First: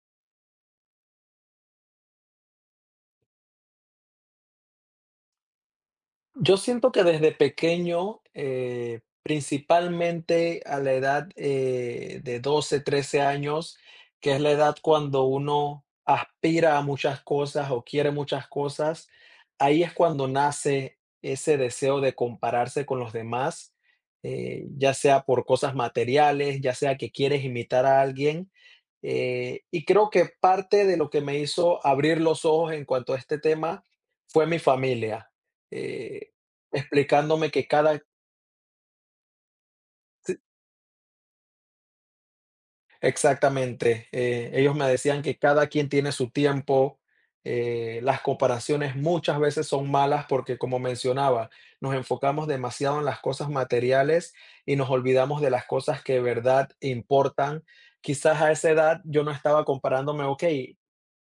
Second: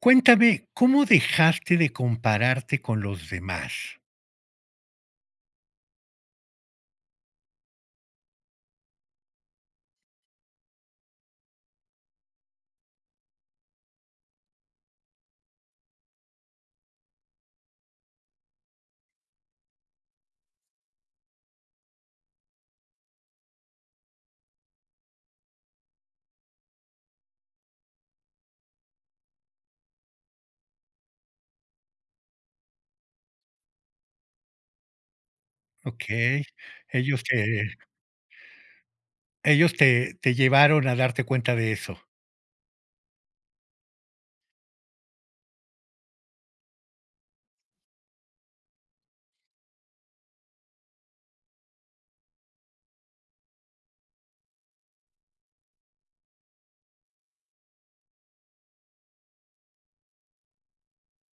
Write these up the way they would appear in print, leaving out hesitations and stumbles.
Cuéntame, ¿cómo dejaste de compararte con los demás? Yo siento que desde pequeño, principalmente a la edad de 12, 13 años, que es la edad cuando uno aspira a muchas cosas o quiere muchas cosas, ahí es cuando nace ese deseo de compararse con los demás, ya sea por cosas materiales, ya sea que quieres imitar a alguien. Y creo que parte de lo que me hizo abrir los ojos en cuanto a este tema fue mi familia. ¿Ok? Eh, ellos te Explicándome que cada. ellos te llevaron a darte cuenta de eso. Exactamente, ellos me decían que cada quien tiene su tiempo, las comparaciones muchas veces son malas porque, como mencionaba, nos enfocamos demasiado en las cosas materiales y nos olvidamos de las cosas que de verdad importan. Quizás a esa edad yo no estaba comparándome. Ok,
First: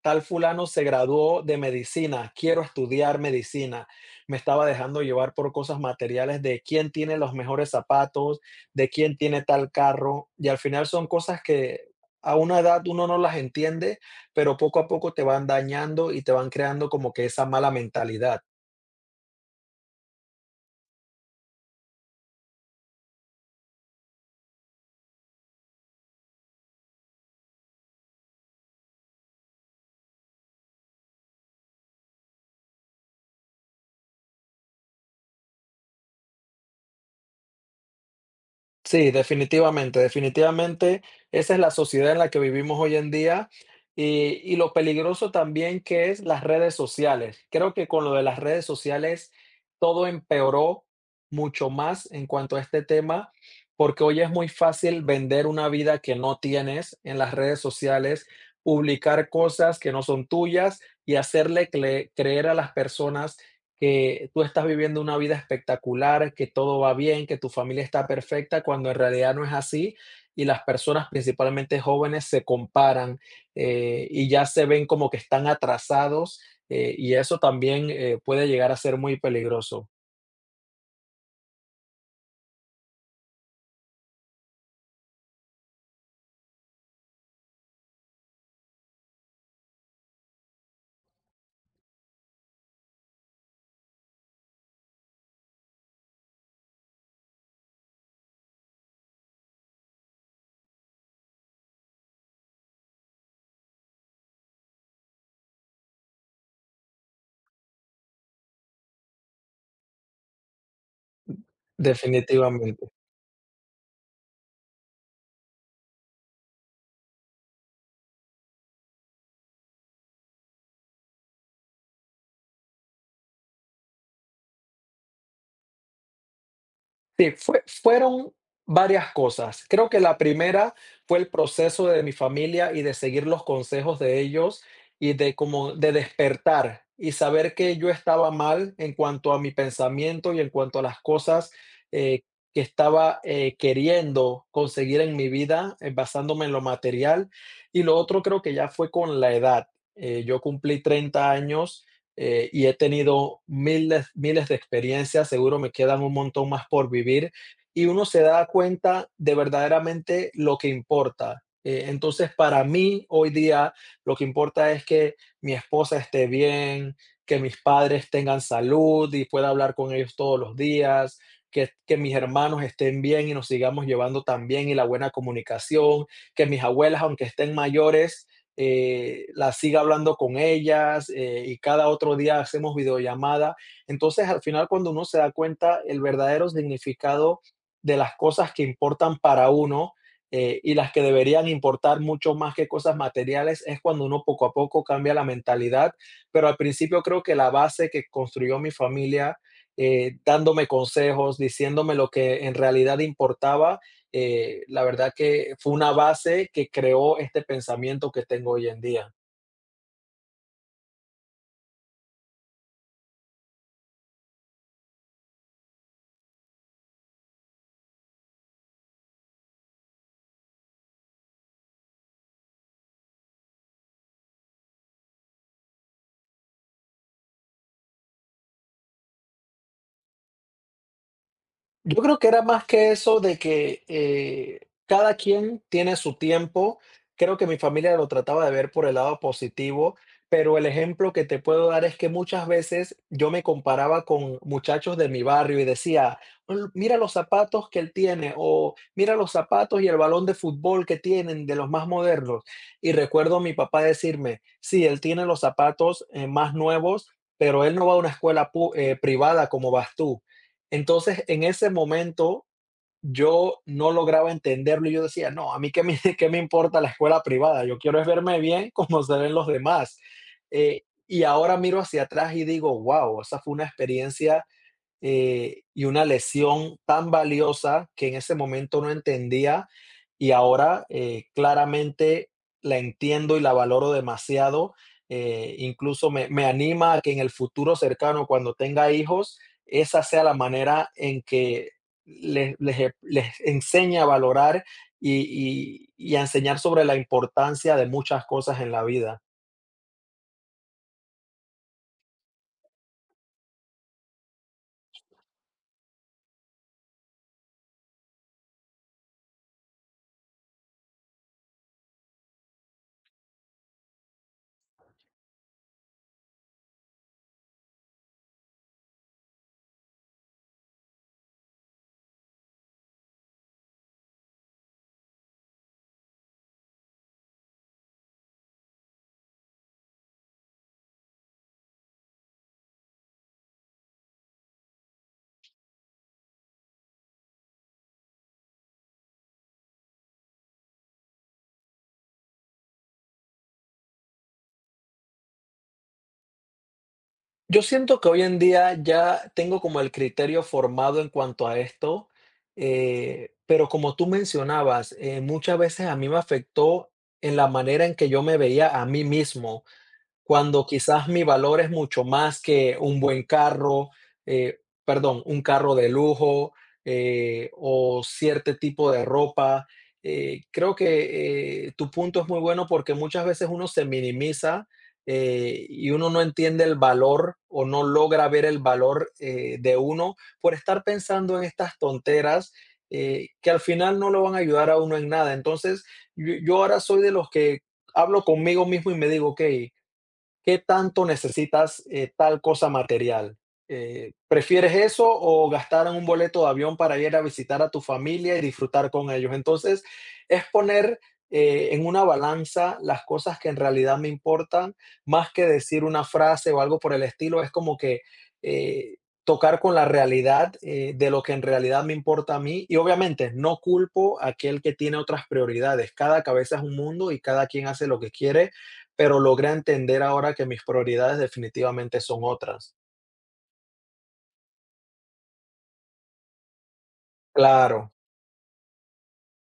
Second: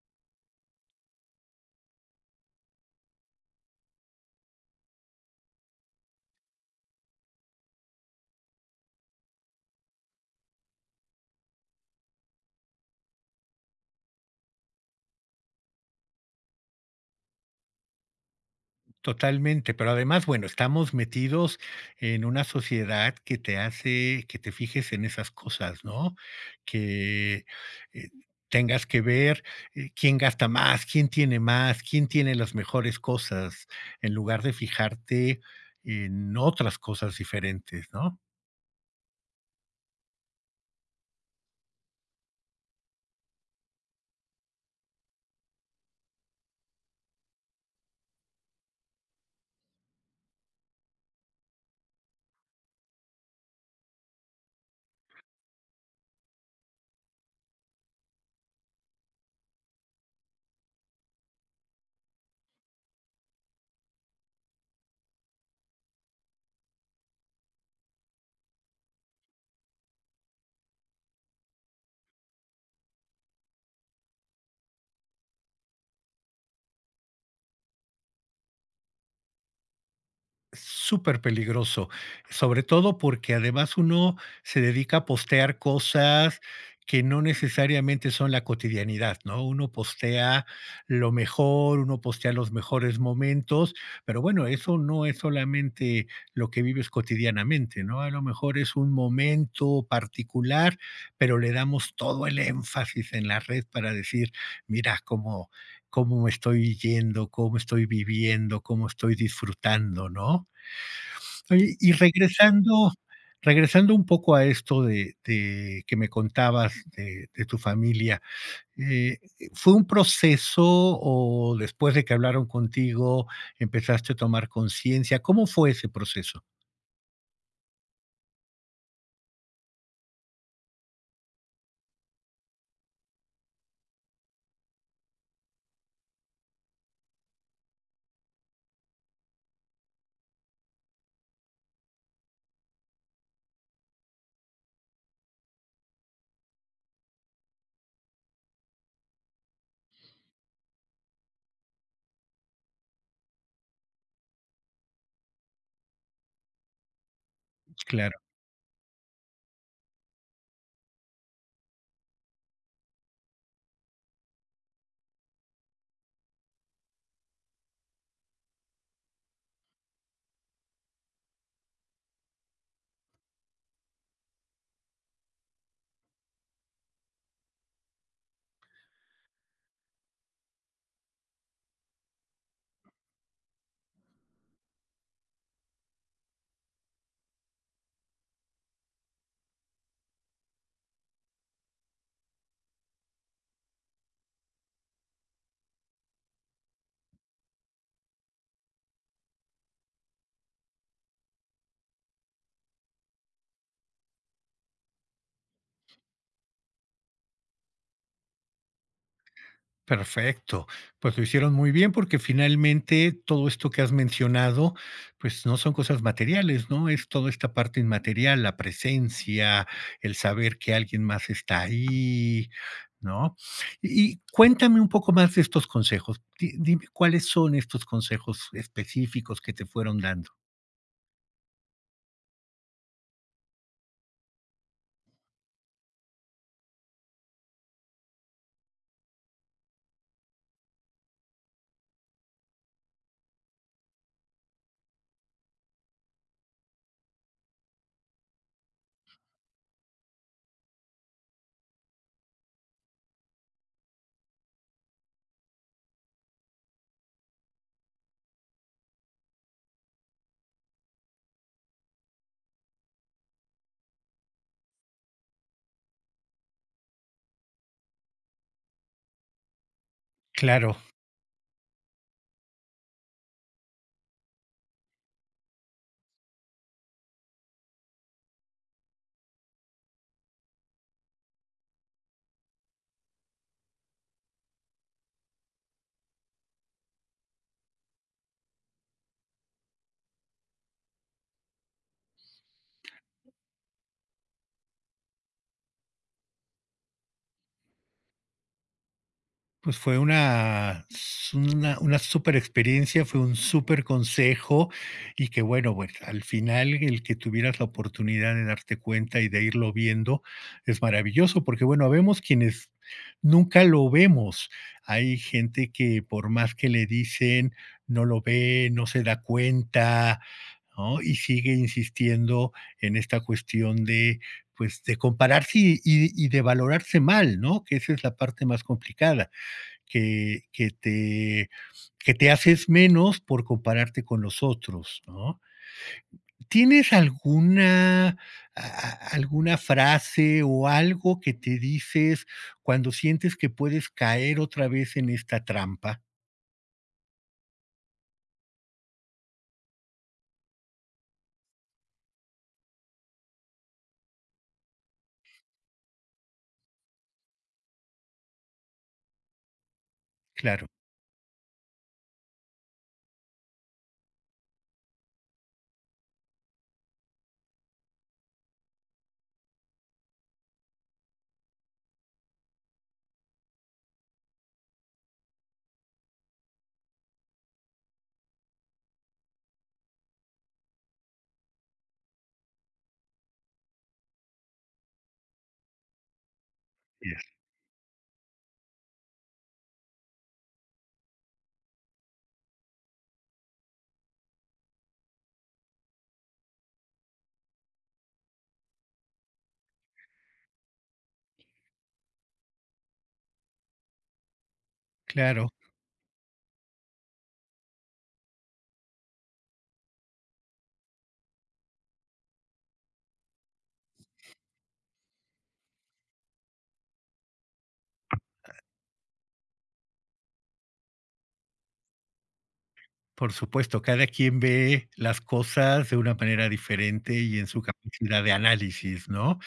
tal fulano se graduó de medicina, quiero estudiar medicina. Me estaba dejando llevar por cosas materiales, de quién tiene los mejores zapatos, de quién tiene tal carro, y al final son cosas que a una edad uno no las entiende, pero poco a poco te van dañando y te van creando como que esa mala mentalidad. Totalmente, pero además, bueno, estamos metidos en una sociedad que te hace que te fijes en esas cosas, ¿no? Que, eh, Tengas que ver, quién gasta más, quién tiene las mejores cosas, en lugar de fijarte en otras cosas diferentes, ¿no? Sí, definitivamente, definitivamente esa es la sociedad en la que vivimos hoy en día, y lo peligroso también que es las redes sociales. Creo que con lo de las redes sociales todo empeoró mucho más en cuanto a este tema, porque hoy es muy fácil vender una vida que no tienes en las redes sociales, publicar cosas que no son tuyas y hacerle cre- creer a las personas que tú estás viviendo una vida espectacular, que todo va bien, que tu familia está perfecta, cuando en realidad no es así. Y las personas, principalmente jóvenes, se comparan, y ya se ven como que están atrasados, y eso también puede llegar a ser muy peligroso, Súper peligroso, sobre todo porque además uno se dedica a postear cosas que no necesariamente son la cotidianidad, ¿no? Uno postea lo mejor, uno postea los mejores momentos, pero bueno, eso no es solamente lo que vives cotidianamente, ¿no? A lo mejor es un momento particular, pero le damos todo el énfasis en la red para decir, mira cómo, cómo me estoy yendo, cómo estoy viviendo, cómo estoy disfrutando, ¿no? Oye, y definitivamente. regresando regresando un poco a esto de que me contabas de tu familia, eh, ¿fue un proceso o después de que hablaron contigo empezaste a tomar conciencia? ¿Cómo fue ese proceso? Sí, fueron varias cosas. Creo que la primera fue el proceso de mi familia y de seguir los consejos de ellos, y de como de despertar y saber que yo estaba mal en cuanto a mi pensamiento y en cuanto a las cosas, eh, que estaba, queriendo conseguir en mi vida, basándome en lo material. Y lo otro creo que ya fue con la edad. Yo cumplí 30 años, y he tenido miles, miles de experiencias, seguro me quedan un montón más por vivir y uno Claro. se da cuenta de verdaderamente lo que importa. Entonces, para mí hoy día lo que importa es que mi esposa esté bien, que mis padres tengan salud y pueda hablar con ellos todos los días. Que mis hermanos estén bien y nos sigamos llevando tan bien, y la buena comunicación, que mis abuelas, aunque estén mayores, la siga hablando con ellas, y cada otro día hacemos videollamada. Entonces, al final, cuando uno se da cuenta el verdadero significado de las cosas que importan para uno, y las que deberían importar mucho más que cosas materiales, es cuando uno poco a poco cambia la mentalidad. Pero al principio creo que la base que construyó mi familia, dándome consejos, diciéndome lo que en realidad importaba, la verdad que fue una base que creó este pensamiento que tengo hoy en día. Perfecto. Pues lo hicieron muy bien porque finalmente todo esto que has mencionado, pues no son cosas materiales, ¿no? Es toda esta parte inmaterial, la presencia, el saber que alguien más está ahí, ¿no? Y cuéntame un poco más de estos consejos. Dime cuáles son estos consejos específicos que te fueron dando. Yo creo que era más que eso, de que cada quien tiene su tiempo. Creo que mi familia lo trataba de ver por el lado positivo, pero el ejemplo que te puedo dar es que muchas veces yo me comparaba con muchachos de mi barrio y decía: Mira los zapatos que él tiene, o mira los zapatos y el balón de fútbol que tienen de los más modernos". Y recuerdo a mi papá decirme: "Sí, él tiene los zapatos, más nuevos, pero él no va a una escuela privada como vas tú". Entonces, en ese momento, yo no lograba entenderlo y yo decía: "No, a mí qué me qué me importa la escuela privada, yo quiero es verme bien como se ven los demás". Claro. Y ahora miro hacia atrás y digo: "Guau, esa fue una experiencia, y una lesión tan valiosa que en ese momento no entendía, y ahora claramente la entiendo y la valoro demasiado. Incluso me, me anima a que en el futuro cercano, cuando tenga hijos, esa sea la manera en que les enseñe a valorar y a enseñar sobre la importancia de muchas cosas en la vida". Pues fue una super experiencia, fue un súper consejo y que bueno, bueno, al final el que tuvieras la oportunidad de darte cuenta y de irlo viendo es maravilloso, porque bueno, vemos quienes nunca lo vemos. Hay gente que por más que le dicen, no lo ve, no se da cuenta, ¿no? Y sigue insistiendo en esta cuestión de, pues, de compararse y de valorarse mal, ¿no? Que esa es la parte más complicada que te que te haces menos por compararte con los otros, ¿no? ¿Tienes alguna a alguna frase o algo que te dices cuando sientes que puedes caer otra vez en esta trampa? Yo siento que hoy en día ya tengo como el criterio formado en cuanto a esto, pero como tú mencionabas, muchas veces a mí me afectó en la manera en que yo me veía a mí mismo, cuando Claro, quizás mi valor es mucho más que un buen carro, eh, perdón, un carro de lujo, o cierto tipo de ropa. Creo que tu punto es muy bueno, porque muchas veces uno se minimiza, y uno no entiende el valor o no logra ver el valor, de uno, por estar pensando en estas tonteras, que al final no lo van a ayudar a uno en nada. Entonces, yo ahora soy de yes, los que hablo conmigo mismo y me digo, ok, ¿qué tanto necesitas, tal cosa material? ¿Prefieres eso o gastar en un boleto de avión para ir a visitar a tu familia y disfrutar con ellos? Entonces, es poner, en una balanza las cosas que en realidad me importan, más que claro, decir una frase o algo por el estilo, es como que, eh, tocar con la realidad, de lo que en realidad me importa a mí. Y obviamente, no culpo a aquel que tiene otras prioridades. Cada cabeza es un mundo y cada quien hace lo que quiere. Pero logré entender ahora que mis prioridades definitivamente son otras. por supuesto, cada quien ve las cosas de una manera diferente y en su Claro, capacidad de análisis, ¿no?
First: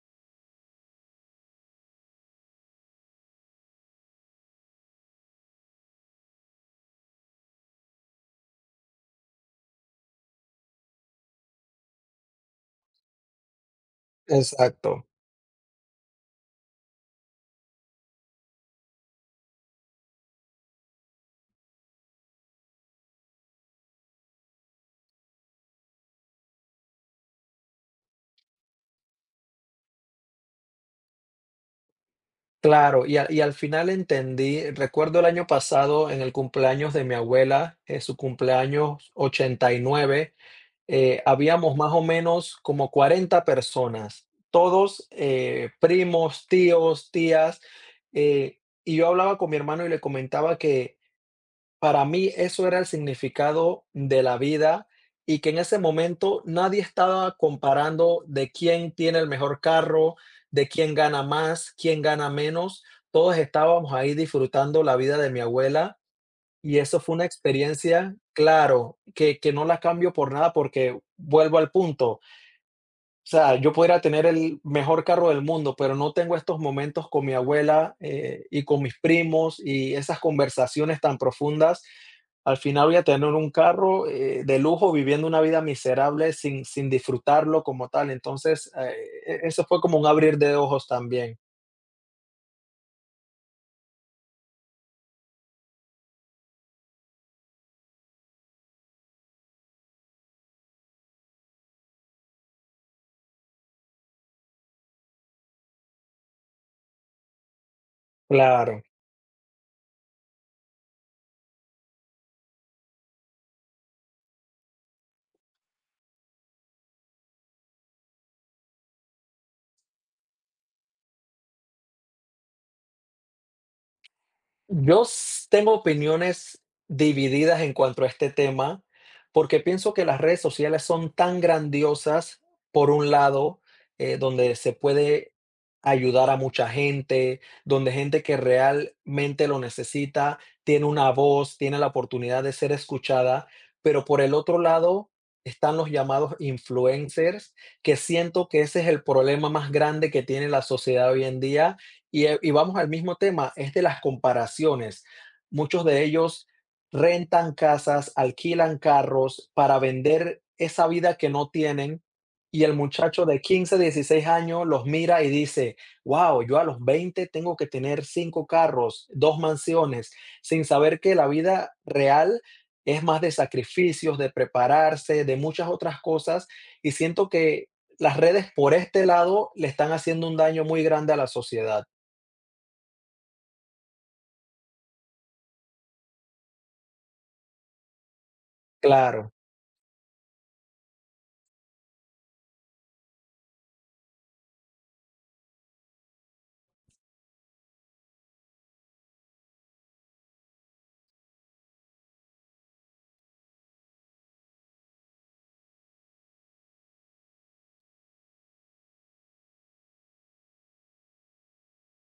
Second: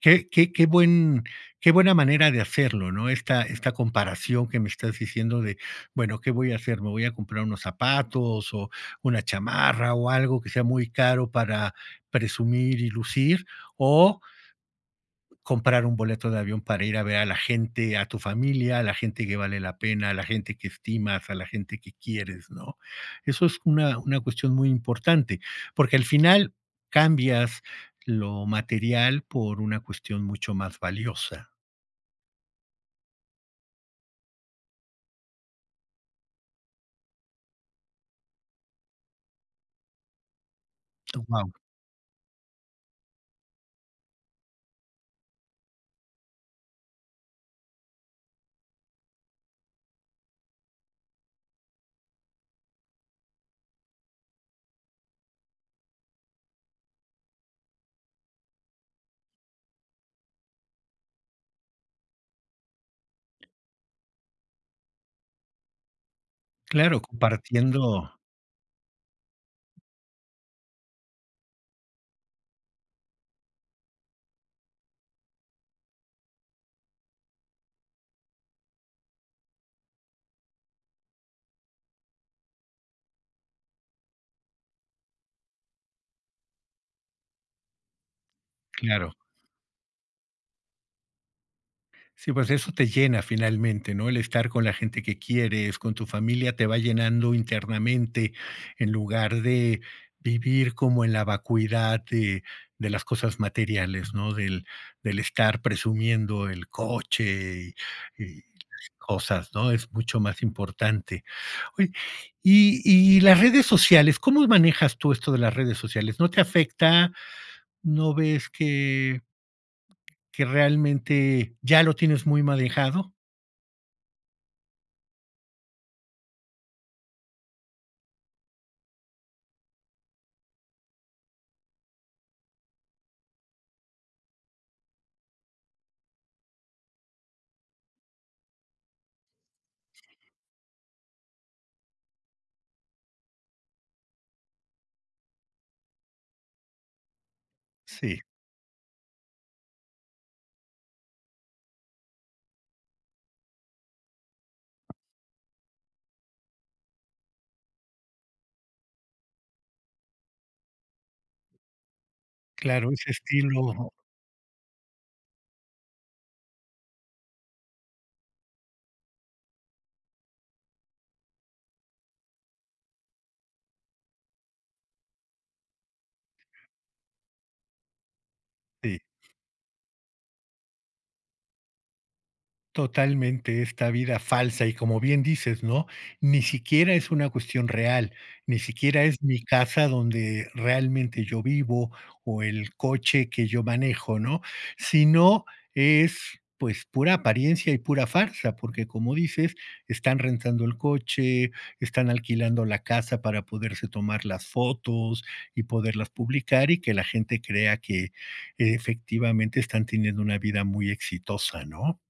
Qué qué qué buen qué buena manera de hacerlo, ¿no? Esta comparación que me estás diciendo de, bueno, ¿qué voy a hacer? ¿Me voy a comprar unos zapatos o una chamarra o algo que sea muy caro para presumir y lucir? O exacto. comprar un boleto de avión para ir a ver a la gente, a tu familia, a la gente que vale la pena, a la gente que estimas, a la gente que quieres, ¿no? Eso es una cuestión muy importante, porque al final cambias lo material por una cuestión mucho más valiosa. Claro, y a y al final entendí, recuerdo el año pasado en el cumpleaños de mi abuela, su cumpleaños 89, Wow. habíamos más o menos como 40 personas, todos, primos, tíos, tías, y yo hablaba con mi hermano y le comentaba que para mí eso era el significado de la vida, y que en ese momento nadie estaba comparando de quién tiene el mejor carro, de quién gana más, quién gana menos. Todos estábamos ahí disfrutando la vida de mi abuela, y eso Claro, fue una compartiendo, experiencia, claro, que no la cambio por nada porque vuelvo al punto. O sea, yo podría tener el mejor carro del mundo, pero no tengo estos momentos con mi abuela, y con mis primos, y esas conversaciones tan profundas. Al final voy a tener un carro, de lujo, viviendo una vida miserable sin disfrutarlo como tal. Entonces, claro. Eso fue como un abrir de ojos también. Sí, pues eso te llena finalmente, ¿no? El estar con la gente que quieres, con tu familia, te va llenando internamente en lugar de vivir como en la vacuidad de las cosas materiales, ¿no? Del, del estar presumiendo el coche y Claro. las cosas, ¿no? Es mucho más importante. Oye, y las redes sociales, ¿cómo manejas tú esto de las redes sociales? ¿No te afecta? ¿No ves que realmente ya lo tienes muy manejado? Yo tengo opiniones divididas en cuanto a este tema, porque pienso que las redes sociales son tan grandiosas, por un lado, donde se puede ayudar a mucha gente, donde gente que realmente lo necesita, tiene una voz, tiene la oportunidad de ser escuchada, pero por el otro lado están los llamados influencers, que Sí, siento que ese es el problema más grande que tiene la sociedad hoy en día, y vamos al mismo tema, es de las comparaciones. Muchos de ellos rentan casas, alquilan carros para vender esa vida que no tienen. Y el claro, ese muchacho de estilo, 15, 16 años los mira y dice: "Wow, yo a los 20 tengo que tener 5 carros, 2 mansiones", sin saber que la vida real es más de sacrificios, de prepararse, de muchas otras cosas. Y siento que las redes por sí. este lado le están haciendo un daño muy grande a la sociedad. Totalmente, esta vida falsa y como bien dices, ¿no? Ni siquiera es una cuestión real, ni siquiera es Claro, mi casa donde realmente yo vivo o el coche que yo manejo, ¿no? Sino es pues pura apariencia y pura farsa, porque como dices, están rentando el coche, están alquilando la casa para poderse tomar las fotos y poderlas publicar y que la gente crea que efectivamente están teniendo una vida muy exitosa, ¿no?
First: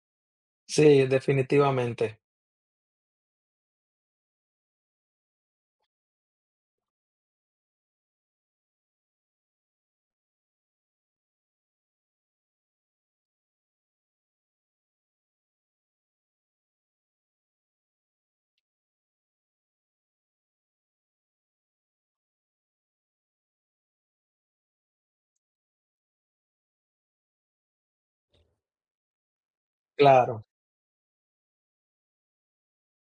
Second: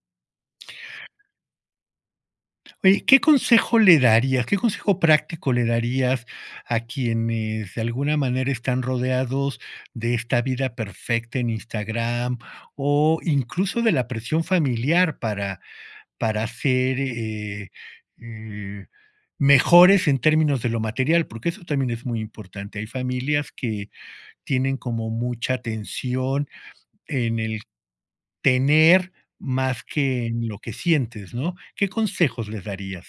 sí, definitivamente, Oye, ¿qué consejo le darías? ¿Qué consejo práctico le darías a quienes de alguna manera están rodeados de esta vida perfecta en Instagram o incluso de la presión familiar para ser eh, mejores en términos de lo material? Porque eso también es muy importante. Hay familias que tienen como mucha tensión en el tener más que claro. en lo que sientes, ¿no? ¿Qué consejos les darías?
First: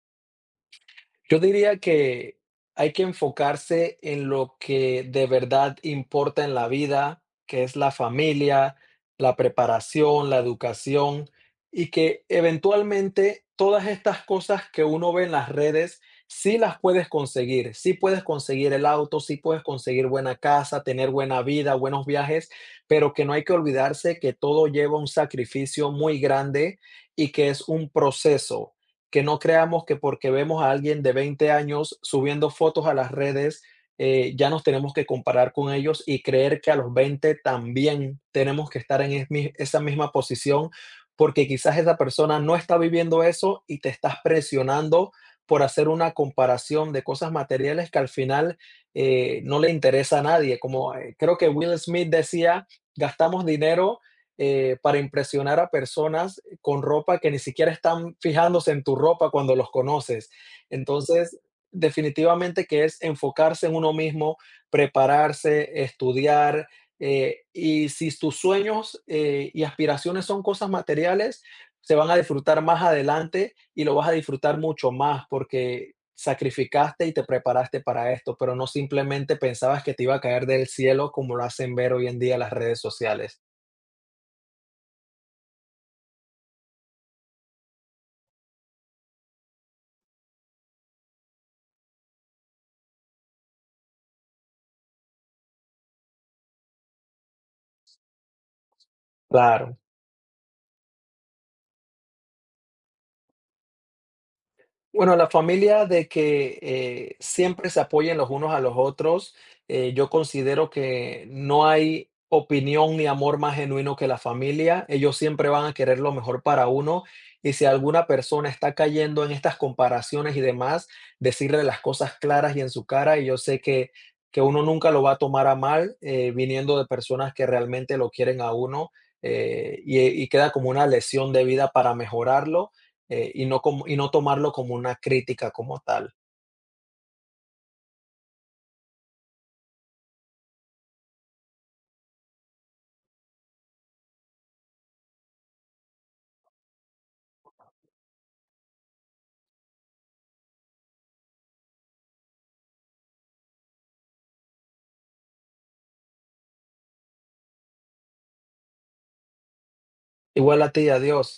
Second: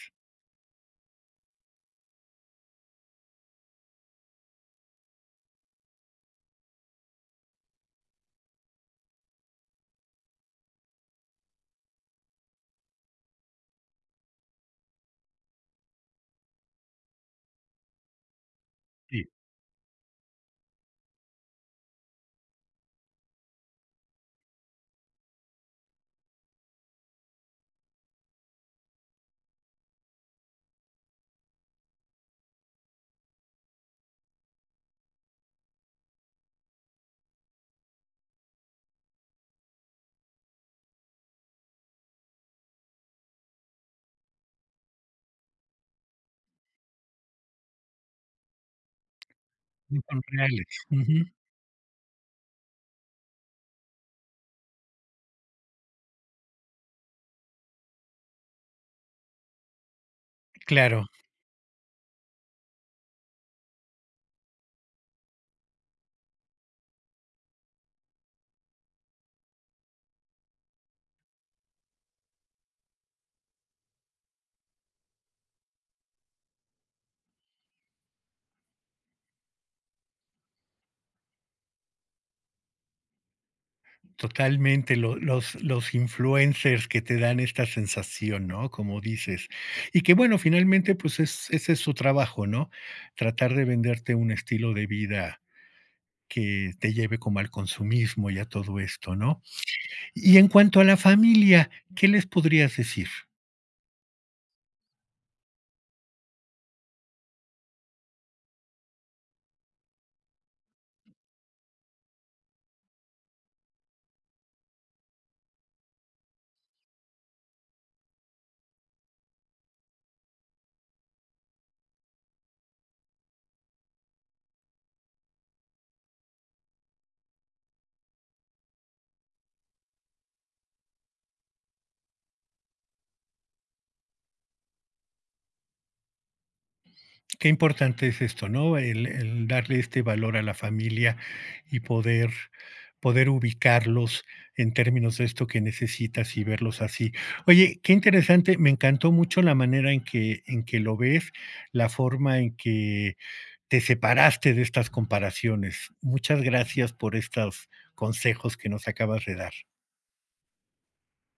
Yo diría que hay que enfocarse en lo que de verdad importa en la vida, que es la familia, la preparación, la educación, y que eventualmente todas estas cosas que uno ve en las redes, sí las puedes conseguir, sí puedes conseguir el auto, Sí. sí puedes conseguir buena casa, tener buena vida, buenos viajes, pero que no hay que olvidarse que todo lleva un sacrificio muy grande, y que es un proceso, que no creamos que porque vemos a alguien de 20 años subiendo fotos a las redes, ya nos tenemos que comparar con ellos y creer que a los 20 también tenemos que estar en esa misma posición, porque quizás esa persona no está viviendo eso y te estás presionando por hacer una comparación de cosas materiales que al final, no le No interesa son a nadie. reales. Como Ujú. creo que Will Smith decía, gastamos dinero, para impresionar a personas con ropa que ni siquiera están fijándose en tu ropa cuando los conoces. Claro, Entonces, definitivamente que es enfocarse en uno mismo, prepararse, estudiar. Y si tus sueños y aspiraciones son cosas materiales, se van a disfrutar más adelante y lo vas a disfrutar mucho más porque sacrificaste y te preparaste para esto, pero no simplemente pensabas que te iba a caer del cielo como lo hacen ver hoy en día las redes sociales. totalmente. Lo los influencers que te dan esta sensación, ¿no? Como dices. Y que, bueno, finalmente, pues, es ese es su trabajo, ¿no? Tratar de venderte un estilo de vida que te lleve como al consumismo y a todo esto, ¿no? Claro. Y en cuanto a la familia, ¿qué les podrías decir? Bueno, la familia, de que siempre se apoyen los unos a los otros, yo considero que no hay opinión ni amor más genuino que la familia. Ellos siempre van a querer lo mejor para uno, y si alguna persona está cayendo en estas comparaciones y demás, decirle las cosas claras y en su cara, y yo sé que uno nunca lo va a tomar a mal, viniendo de personas que realmente lo quieren a uno, y queda como una lesión de vida para mejorarlo, y no tomarlo como una crítica como tal. Qué importante es esto, ¿no? El darle este valor a la familia y poder, poder ubicarlos en términos de esto que necesitas y verlos así. Oye, qué interesante, me encantó mucho la manera en que lo ves, la forma en que te separaste de estas comparaciones. Muchas gracias por estos consejos que nos acabas de dar. Igual a ti, adiós.